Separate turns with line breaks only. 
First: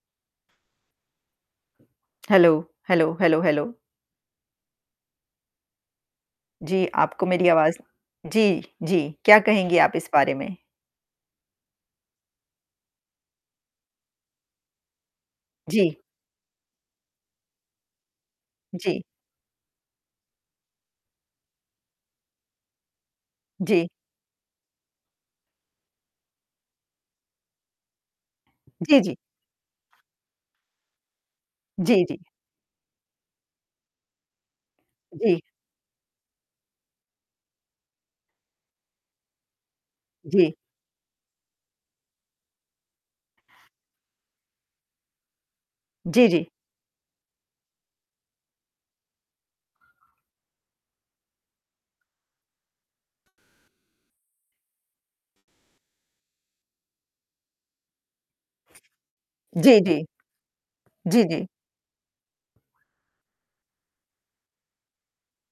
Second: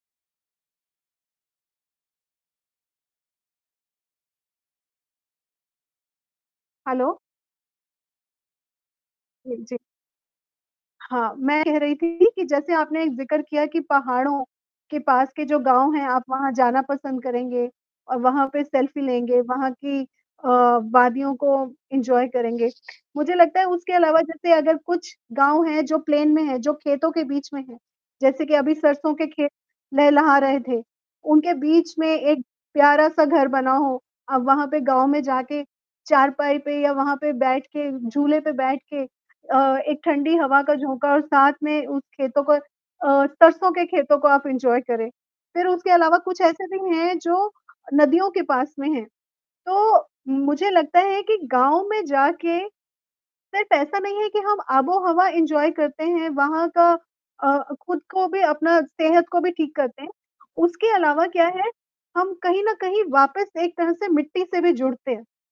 Hello? Hello, hello, hello? जी,
hello?
आपको मेरी आवाज़ जी, जी, क्या
जी,
कहेंगी
जी।
आप इस बारे में?
हाँ, मैं कह रही थी कि जैसे आपने जिक्र किया कि पहाड़ों के पास के जो गाँव
जी।
हैं आप वहाँ जाना पसंद करेंगे और वहाँ पे
जी।
सेल्फी लेंगे, वहाँ की अ, वादियों को एन्जॉय करेंगे। मुझे लगता है
जी।
उसके अलावा जैसे अगर कुछ गाँव हैं जो प्लेन में है जो खेतों के बीच में है, जैसे कि अभी
जी,
सरसों
जी।
के खेत लेह लहा रहे थे, उनके बीच
जी,
में
जी।
एक प्यारा सा घर बना हो। अब वहाँ पे गाँव में
जी।
जाके चारपाई पे या वहाँ पे बैठ के झूले पे बैठ के अ, एक ठंडी
जी।
हवा का झोंका और साथ में उस खेतों को अ, सरसों के खेतों को आप एन्जॉय करें। फिर उसके अलावा
जी,
कुछ
जी।
ऐसे भी हैं, जो नदियों के पास में हैं, तो मुझे लगता है कि गाँव में जाके, सिर्फ ऐसा नहीं है कि हम आबोहवा एन्जॉय करते हैं, वहाँ का अ, खुद को भी अपना सेहत को भी ठीक
जी,
करते
जी।
हैं, उसके
जी,
अलावा
जी।
क्या है, हम कहीं न कहीं वापस एक तरह से मिट्टी से भी जुड़ते हैं।